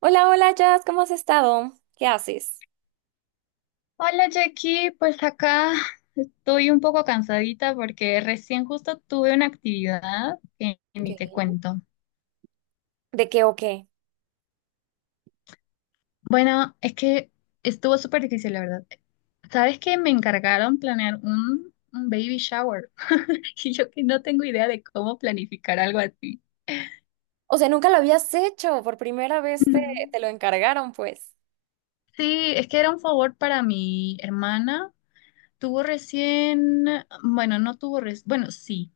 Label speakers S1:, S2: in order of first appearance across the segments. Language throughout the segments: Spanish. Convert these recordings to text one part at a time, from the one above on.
S1: Hola, hola, Jazz, ¿cómo has estado? ¿Qué haces?
S2: Hola Jackie, pues acá estoy un poco cansadita porque recién justo tuve una actividad que ni te
S1: Ok.
S2: cuento.
S1: ¿De qué o qué?
S2: Bueno, es que estuvo súper difícil, la verdad. ¿Sabes que me encargaron planear un baby shower? Y yo que no tengo idea de cómo planificar algo así.
S1: O sea, nunca lo habías hecho, por primera vez
S2: Ujú.
S1: te lo encargaron, pues.
S2: Sí, es que era un favor para mi hermana. Tuvo recién, bueno, no tuvo recién, bueno, sí.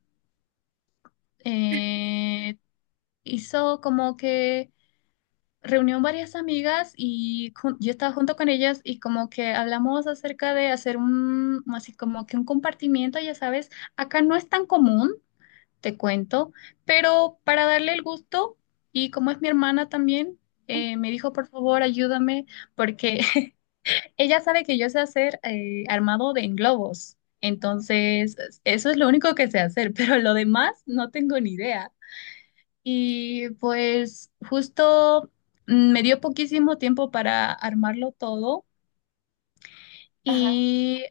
S2: Eh, Hizo como que reunió varias amigas y yo estaba junto con ellas y como que hablamos acerca de hacer un, así como que un compartimiento, ya sabes, acá no es tan común, te cuento, pero para darle el gusto y como es mi hermana también, me dijo, por favor, ayúdame porque ella sabe que yo sé hacer armado de globos. Entonces, eso es lo único que sé hacer, pero lo demás no tengo ni idea. Y pues justo me dio poquísimo tiempo para armarlo todo
S1: Ajá.
S2: y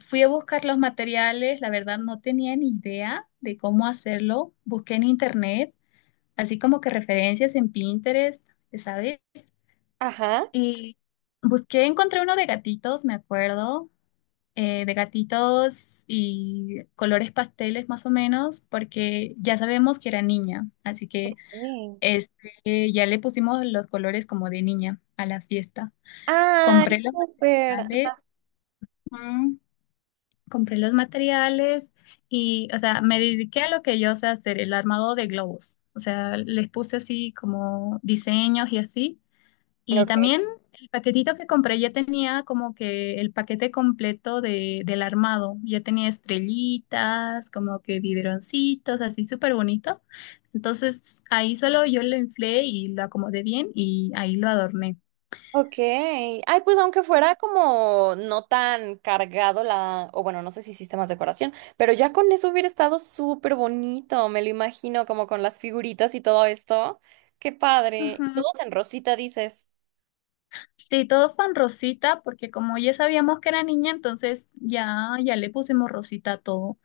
S2: fui a buscar los materiales. La verdad no tenía ni idea de cómo hacerlo. Busqué en internet, así como que referencias en Pinterest, ¿sabes?
S1: Ajá.
S2: Y busqué, encontré uno de gatitos, me acuerdo, de gatitos y colores pasteles más o menos, porque ya sabemos que era niña, así que...
S1: Sí.
S2: Este, ya le pusimos los colores como de niña a la fiesta. Compré
S1: Ay,
S2: los
S1: súper.
S2: materiales,
S1: Ajá.
S2: mm, compré los materiales y, o sea, me dediqué a lo que yo sé hacer, el armado de globos. O sea, les puse así como diseños y así. Y
S1: Ok.
S2: también el paquetito que compré ya tenía como que el paquete completo del armado. Ya tenía estrellitas, como que biberoncitos, así súper bonito. Entonces ahí solo yo lo inflé y lo acomodé bien y ahí lo adorné.
S1: Ok. Ay, pues aunque fuera como no tan cargado o bueno, no sé si hiciste más decoración, pero ya con eso hubiera estado súper bonito, me lo imagino, como con las figuritas y todo esto. Qué padre.
S2: Ujú.
S1: Todos en rosita, dices.
S2: Sí, todo fue en rosita porque como ya sabíamos que era niña, entonces ya, ya le pusimos rosita a todo.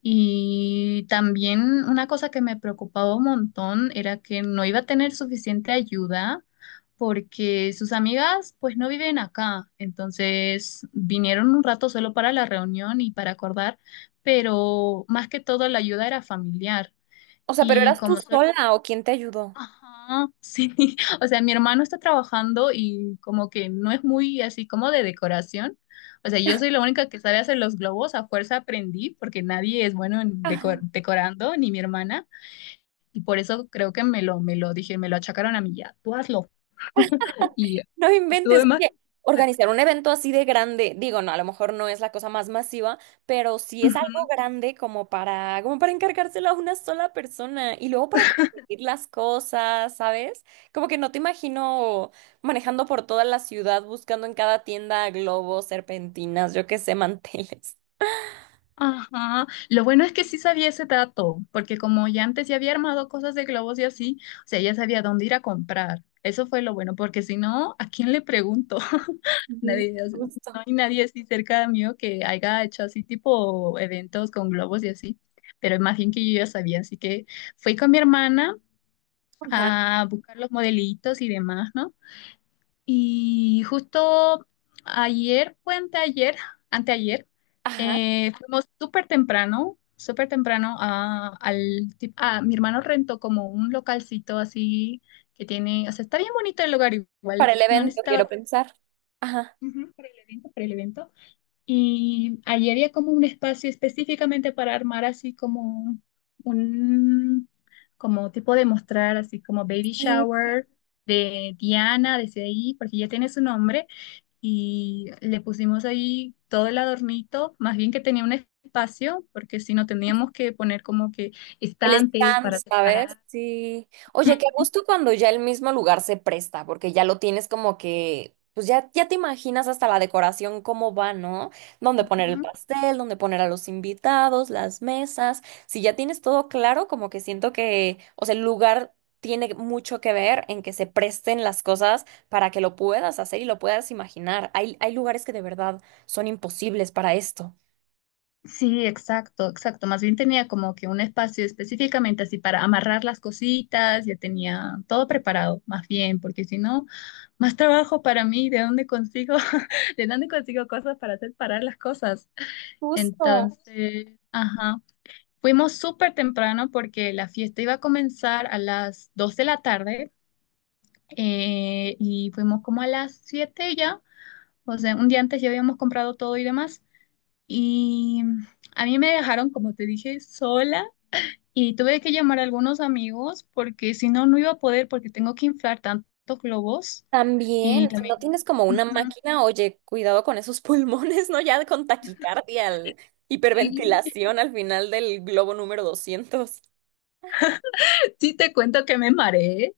S2: Y también una cosa que me preocupaba un montón era que no iba a tener suficiente ayuda porque sus amigas pues no viven acá. Entonces vinieron un rato solo para la reunión y para acordar, pero más que todo la ayuda era familiar.
S1: O sea, pero
S2: Y
S1: ¿eras tú
S2: como solo
S1: sola o quién te ayudó?
S2: ajá, sí, o sea, mi hermano está trabajando y como que no es muy así como de decoración. O sea, yo soy la única que sabe hacer los globos, a fuerza aprendí porque nadie es bueno en decorando, ni mi hermana, y por eso creo que me lo dije, me lo achacaron a mí ya, tú hazlo. Y
S1: No inventes,
S2: tuve más.
S1: oye, organizar un evento así de grande, digo, no, a lo mejor no es la cosa más masiva, pero sí es algo
S2: Ujú.
S1: grande como como para encargárselo a una sola persona y luego para conseguir las cosas, ¿sabes? Como que no te imagino manejando por toda la ciudad buscando en cada tienda globos, serpentinas, yo qué sé, manteles.
S2: Ajá, lo bueno es que sí sabía ese dato, porque como ya antes ya había armado cosas de globos y así, o sea, ya sabía dónde ir a comprar. Eso fue lo bueno, porque si no, ¿a quién le pregunto?
S1: Sí,
S2: Nadie, o sea,
S1: justo.
S2: no hay nadie así cerca mío que haya hecho así tipo eventos con globos y así, pero más bien que yo ya sabía, así que fui con mi hermana
S1: Ajá,
S2: a buscar los modelitos y demás, ¿no? Y justo ayer, fue anteayer, anteayer,
S1: ajá.
S2: fuimos súper temprano a, mi hermano rentó como un localcito así que tiene, o sea, está bien bonito el lugar
S1: Para
S2: igual,
S1: el
S2: no
S1: evento quiero
S2: necesitaba
S1: pensar. Ajá.
S2: ujú, para el evento, para el evento. Y allí había como un espacio específicamente para armar así como un, como tipo de mostrar así como baby shower de Diana, desde ahí, porque ya tiene su nombre y le pusimos ahí todo el adornito, más bien que tenía un espacio, porque si no teníamos que poner como que
S1: El
S2: estantes
S1: stand,
S2: para
S1: ¿sabes?
S2: separar.
S1: Sí. Oye, qué
S2: Ujú.
S1: gusto cuando ya el mismo lugar se presta, porque ya lo tienes como que, pues ya te imaginas hasta la decoración cómo va, ¿no? Dónde poner el
S2: Ujú.
S1: pastel, dónde poner a los invitados, las mesas. Si ya tienes todo claro, como que siento que, o sea, el lugar tiene mucho que ver en que se presten las cosas para que lo puedas hacer y lo puedas imaginar. Hay lugares que de verdad son imposibles para esto.
S2: Sí, exacto, exacto. Más bien tenía como que un espacio específicamente así para amarrar las cositas, ya tenía todo preparado, más bien, porque si no, más trabajo para mí, ¿de dónde consigo, de dónde consigo cosas para separar las cosas?
S1: Justo.
S2: Entonces, ajá. Fuimos súper temprano porque la fiesta iba a comenzar a las 2 de la tarde y fuimos como a las 7 ya, o sea, un día antes ya habíamos comprado todo y demás. Y a mí me dejaron, como te dije, sola y tuve que llamar a algunos amigos porque si no, no iba a poder porque tengo que inflar tantos globos y
S1: También, si no
S2: también...
S1: tienes como una
S2: Ujú.
S1: máquina, oye, cuidado con esos pulmones, ¿no? Ya con taquicardia,
S2: Sí.
S1: hiperventilación al final del globo número 200.
S2: Sí, te cuento que me mareé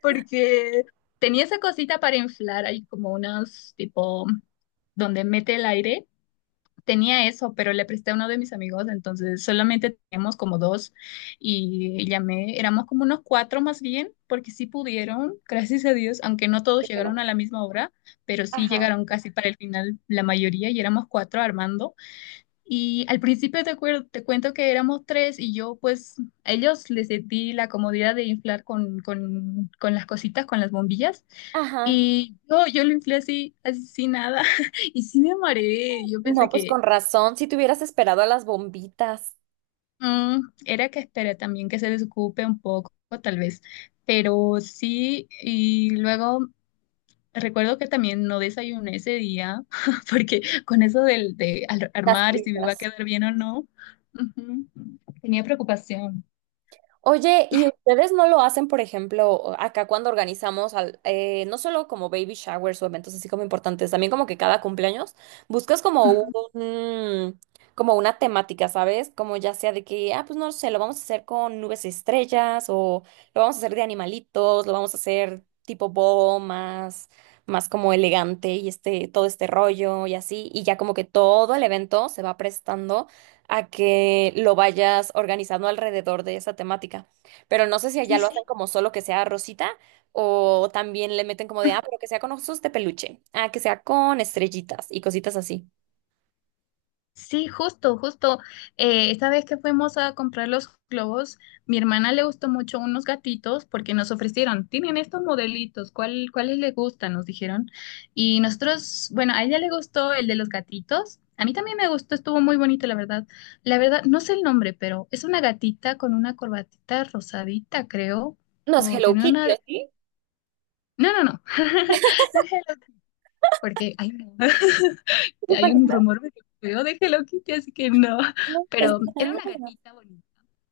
S2: porque tenía esa cosita para inflar, hay como unos tipo donde mete el aire. Tenía eso, pero le presté a uno de mis amigos, entonces solamente teníamos como dos y llamé, éramos como unos cuatro más bien, porque sí pudieron, gracias a Dios, aunque no todos
S1: Pero
S2: llegaron
S1: no.
S2: a la misma hora, pero sí
S1: Ajá.
S2: llegaron casi para el final la mayoría y éramos cuatro armando. Y al principio te cuento que éramos tres y yo pues a ellos les di la comodidad de inflar con las cositas, con las bombillas.
S1: Ajá.
S2: Y yo lo inflé así, así sin nada. Y sí me mareé. Yo pensé
S1: No, pues
S2: que
S1: con razón, si te hubieras esperado a las bombitas,
S2: era que esperé también que se desocupe un poco, tal vez. Pero sí, y luego recuerdo que también no desayuné ese día, porque con eso de
S1: las
S2: armar si me va a
S1: prisas.
S2: quedar bien o no, ujú, tenía preocupación.
S1: Oye, ¿y ustedes no lo hacen, por ejemplo, acá cuando organizamos, no solo como baby showers o eventos así como importantes, también como que cada cumpleaños buscas como un, como una temática, ¿sabes? Como ya sea de que, ah, pues no sé, lo vamos a hacer con nubes estrellas o lo vamos a hacer de animalitos, lo vamos a hacer tipo boho más como elegante y este, todo este rollo y así, y ya como que todo el evento se va prestando a que lo vayas organizando alrededor de esa temática. Pero no sé si allá
S2: Sí,
S1: lo hacen
S2: sí,
S1: como solo que sea rosita o también le meten como de, ah, pero que sea con osos de peluche, ah, que sea con estrellitas y cositas así.
S2: sí, justo, justo. Esta vez que fuimos a comprar los globos, mi hermana le gustó mucho unos gatitos porque nos ofrecieron, tienen estos modelitos, cuáles le gustan? Nos dijeron. Y nosotros, bueno, a ella le gustó el de los gatitos. A mí también me gustó, estuvo muy bonito, la verdad. La verdad, no sé el nombre, pero es una gatita con una corbatita rosadita, creo.
S1: ¿No es
S2: O
S1: Hello
S2: tiene una
S1: Kitty, o
S2: de...
S1: sí?
S2: No, no, no. No es el otro, porque... ay, no. Hay un
S1: No,
S2: rumor medio feo de Hello Kitty, así que no.
S1: es
S2: Pero era una
S1: verdad.
S2: gatita bonita.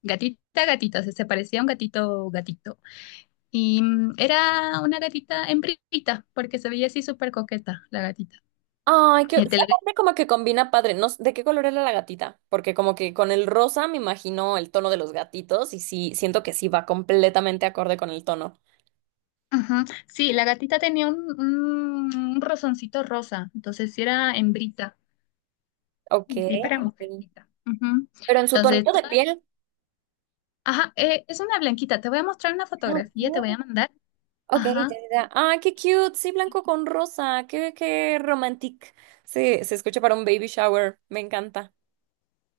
S2: Gatita, gatita, o sea, se parecía a un gatito, gatito. Y era una gatita hembrita, porque se veía así súper coqueta la gatita.
S1: Ay, que
S2: Y te la ve-
S1: aparte como que combina padre. No sé, ¿de qué color era la gatita? Porque como que con el rosa me imagino el tono de los gatitos y sí, siento que sí va completamente acorde con el tono.
S2: ajá. Sí, la gatita tenía un rosoncito rosa, entonces sí era hembrita.
S1: Ok.
S2: Sí, para mujercita. Ujú.
S1: Pero en su tonito
S2: Entonces,
S1: de
S2: toda-
S1: piel.
S2: ajá, es una blanquita. Te voy a mostrar una fotografía, te voy
S1: Ok.
S2: a mandar.
S1: Ok, ya,
S2: Ajá.
S1: ya. ya. Ah, qué cute. Sí, blanco con rosa. Qué romantic. Sí, se escucha para un baby shower. Me encanta.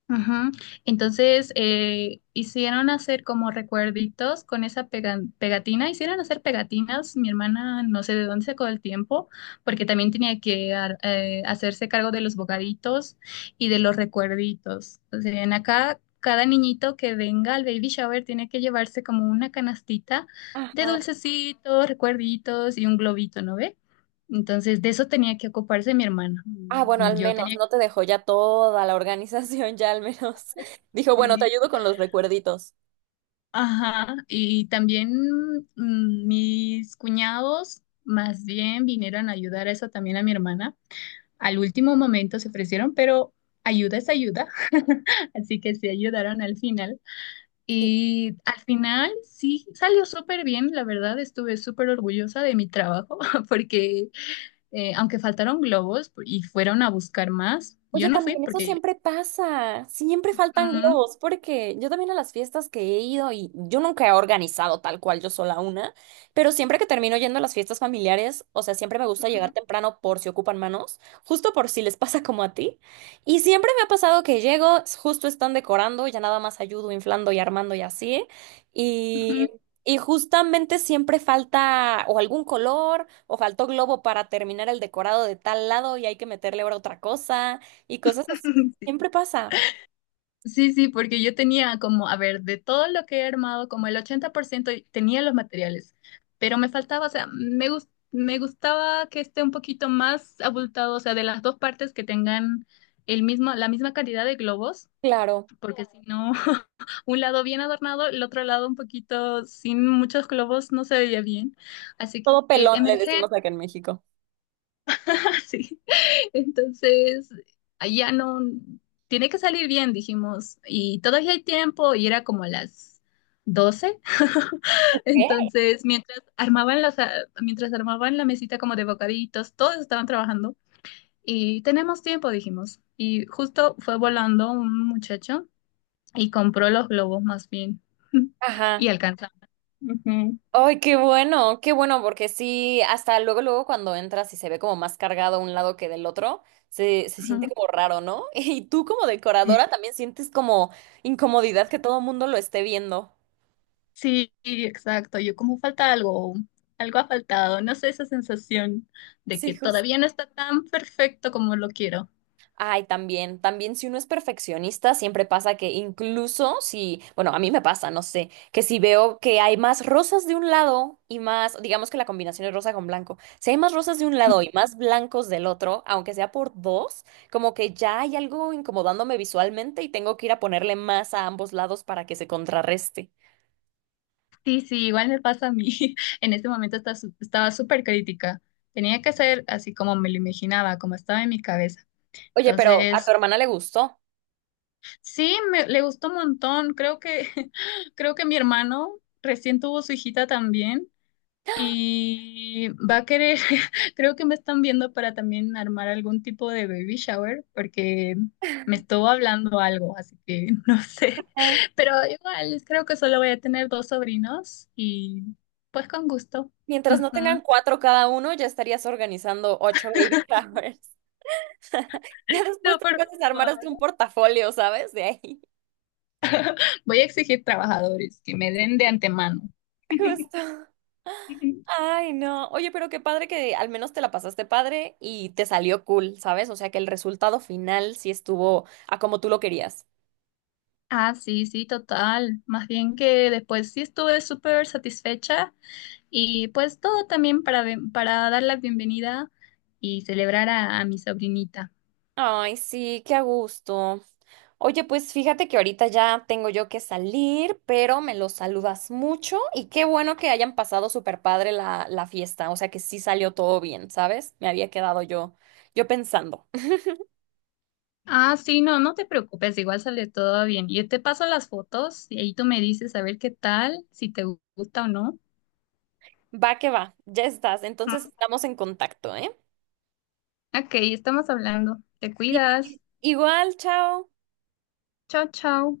S2: Ujú. Entonces, hicieron hacer como recuerditos con esa pegatina, hicieron hacer pegatinas, mi hermana no sé de dónde sacó el tiempo, porque también tenía que hacerse cargo de los bocaditos y de los recuerditos. O sea, en acá, cada niñito que venga al baby shower tiene que llevarse como una canastita de
S1: Ajá.
S2: dulcecitos, recuerditos y un globito, ¿no ve? Entonces, de eso tenía que ocuparse mi hermana.
S1: Ah, bueno, al
S2: Yo
S1: menos
S2: tenía
S1: no te dejó ya toda la organización, ya al menos. Dijo, bueno, te
S2: que...
S1: ayudo con los recuerditos.
S2: Ajá, y también mis cuñados más bien vinieron a ayudar a eso también a mi hermana. Al último momento se ofrecieron, pero ayuda es ayuda, así que sí ayudaron al final. Y al final sí salió súper bien, la verdad estuve súper orgullosa de mi trabajo porque aunque faltaron globos y fueron a buscar más, yo
S1: Oye,
S2: no fui
S1: también eso
S2: porque...
S1: siempre pasa, siempre faltan
S2: Ujú,
S1: globos, porque yo también a las fiestas que he ido y yo nunca he organizado tal cual yo sola una, pero siempre que termino yendo a las fiestas familiares, o sea, siempre me gusta llegar
S2: ujú,
S1: temprano por si ocupan manos, justo por si les pasa como a ti, y siempre me ha pasado que llego, justo están decorando, ya nada más ayudo inflando y armando y así, y...
S2: ujú.
S1: Y justamente siempre falta o algún color o faltó globo para terminar el decorado de tal lado y hay que meterle ahora otra cosa y cosas así. Siempre pasa.
S2: Sí, sí, porque yo tenía como, a ver, de todo lo que he armado, como el 80% y tenía los materiales, pero me faltaba, o sea, me gustaba que esté un poquito más abultado, o sea, de las dos partes que tengan el mismo, la misma cantidad de globos,
S1: Claro.
S2: porque si no, un lado bien adornado, el otro lado un poquito sin muchos globos no se veía bien. Así
S1: Todo
S2: que
S1: pelón le
S2: emergé,
S1: decimos acá en México.
S2: sí. Entonces, ya no, tiene que salir bien, dijimos, y todavía hay tiempo, y era como las doce.
S1: ¿Qué?
S2: Entonces, mientras armaban mientras armaban la mesita como de bocaditos, todos estaban trabajando, y tenemos tiempo, dijimos. Y justo fue volando un muchacho y compró los globos más bien, y
S1: Ajá.
S2: alcanzamos. Ujú,
S1: Ay, qué bueno, porque sí, hasta luego, luego cuando entras y se ve como más cargado un lado que del otro, se siente
S2: ujú.
S1: como raro, ¿no? Y tú como decoradora también sientes como incomodidad que todo el mundo lo esté viendo.
S2: Sí, exacto. Yo como falta algo, algo ha faltado. No sé, esa sensación de
S1: Sí.
S2: que todavía no está tan perfecto como lo quiero.
S1: Ay, también, también si uno es perfeccionista, siempre pasa que incluso si, bueno, a mí me pasa, no sé, que si veo que hay más rosas de un lado y más, digamos que la combinación es rosa con blanco, si hay más rosas de un lado y más blancos del otro, aunque sea por dos, como que ya hay algo incomodándome visualmente y tengo que ir a ponerle más a ambos lados para que se contrarreste.
S2: Sí, sí, igual me pasa a mí. En ese momento está estaba súper crítica. Tenía que ser así como me lo imaginaba, como estaba en mi cabeza.
S1: Oye, pero a tu
S2: Entonces,
S1: hermana le gustó.
S2: sí, le gustó un montón. Creo que, creo que mi hermano recién tuvo su hijita también y va a querer, creo que me están viendo para también armar algún tipo de baby shower, porque me estuvo hablando algo, así que no sé.
S1: Ah,
S2: Pero igual, creo que solo voy a tener dos sobrinos y pues con gusto.
S1: mientras no tengan
S2: Ujú.
S1: cuatro cada uno, ya estarías organizando ocho baby showers. Ya después
S2: No,
S1: te
S2: por
S1: puedes armar hasta un
S2: favor.
S1: portafolio, ¿sabes? De ahí.
S2: Voy a exigir trabajadores que me den de antemano.
S1: Justo. Ay, no. Oye, pero qué padre que al menos te la pasaste padre y te salió cool, ¿sabes? O sea, que el resultado final sí estuvo a como tú lo querías.
S2: Ah, sí, sí, total. Más bien que después sí estuve súper satisfecha y pues todo también para dar la bienvenida y celebrar a mi sobrinita.
S1: Ay, sí, qué a gusto. Oye, pues fíjate que ahorita ya tengo yo que salir, pero me los saludas mucho y qué bueno que hayan pasado súper padre la fiesta. O sea, que sí salió todo bien, ¿sabes? Me había quedado yo pensando.
S2: Ah, sí, no, no te preocupes, igual sale todo bien. Yo te paso las fotos y ahí tú me dices a ver qué tal, si te gusta o no.
S1: Va que va, ya estás. Entonces
S2: Ujú.
S1: estamos en contacto, ¿eh?
S2: Ok, estamos hablando. Te
S1: Sí,
S2: cuidas.
S1: igual, chao.
S2: Chao, chao.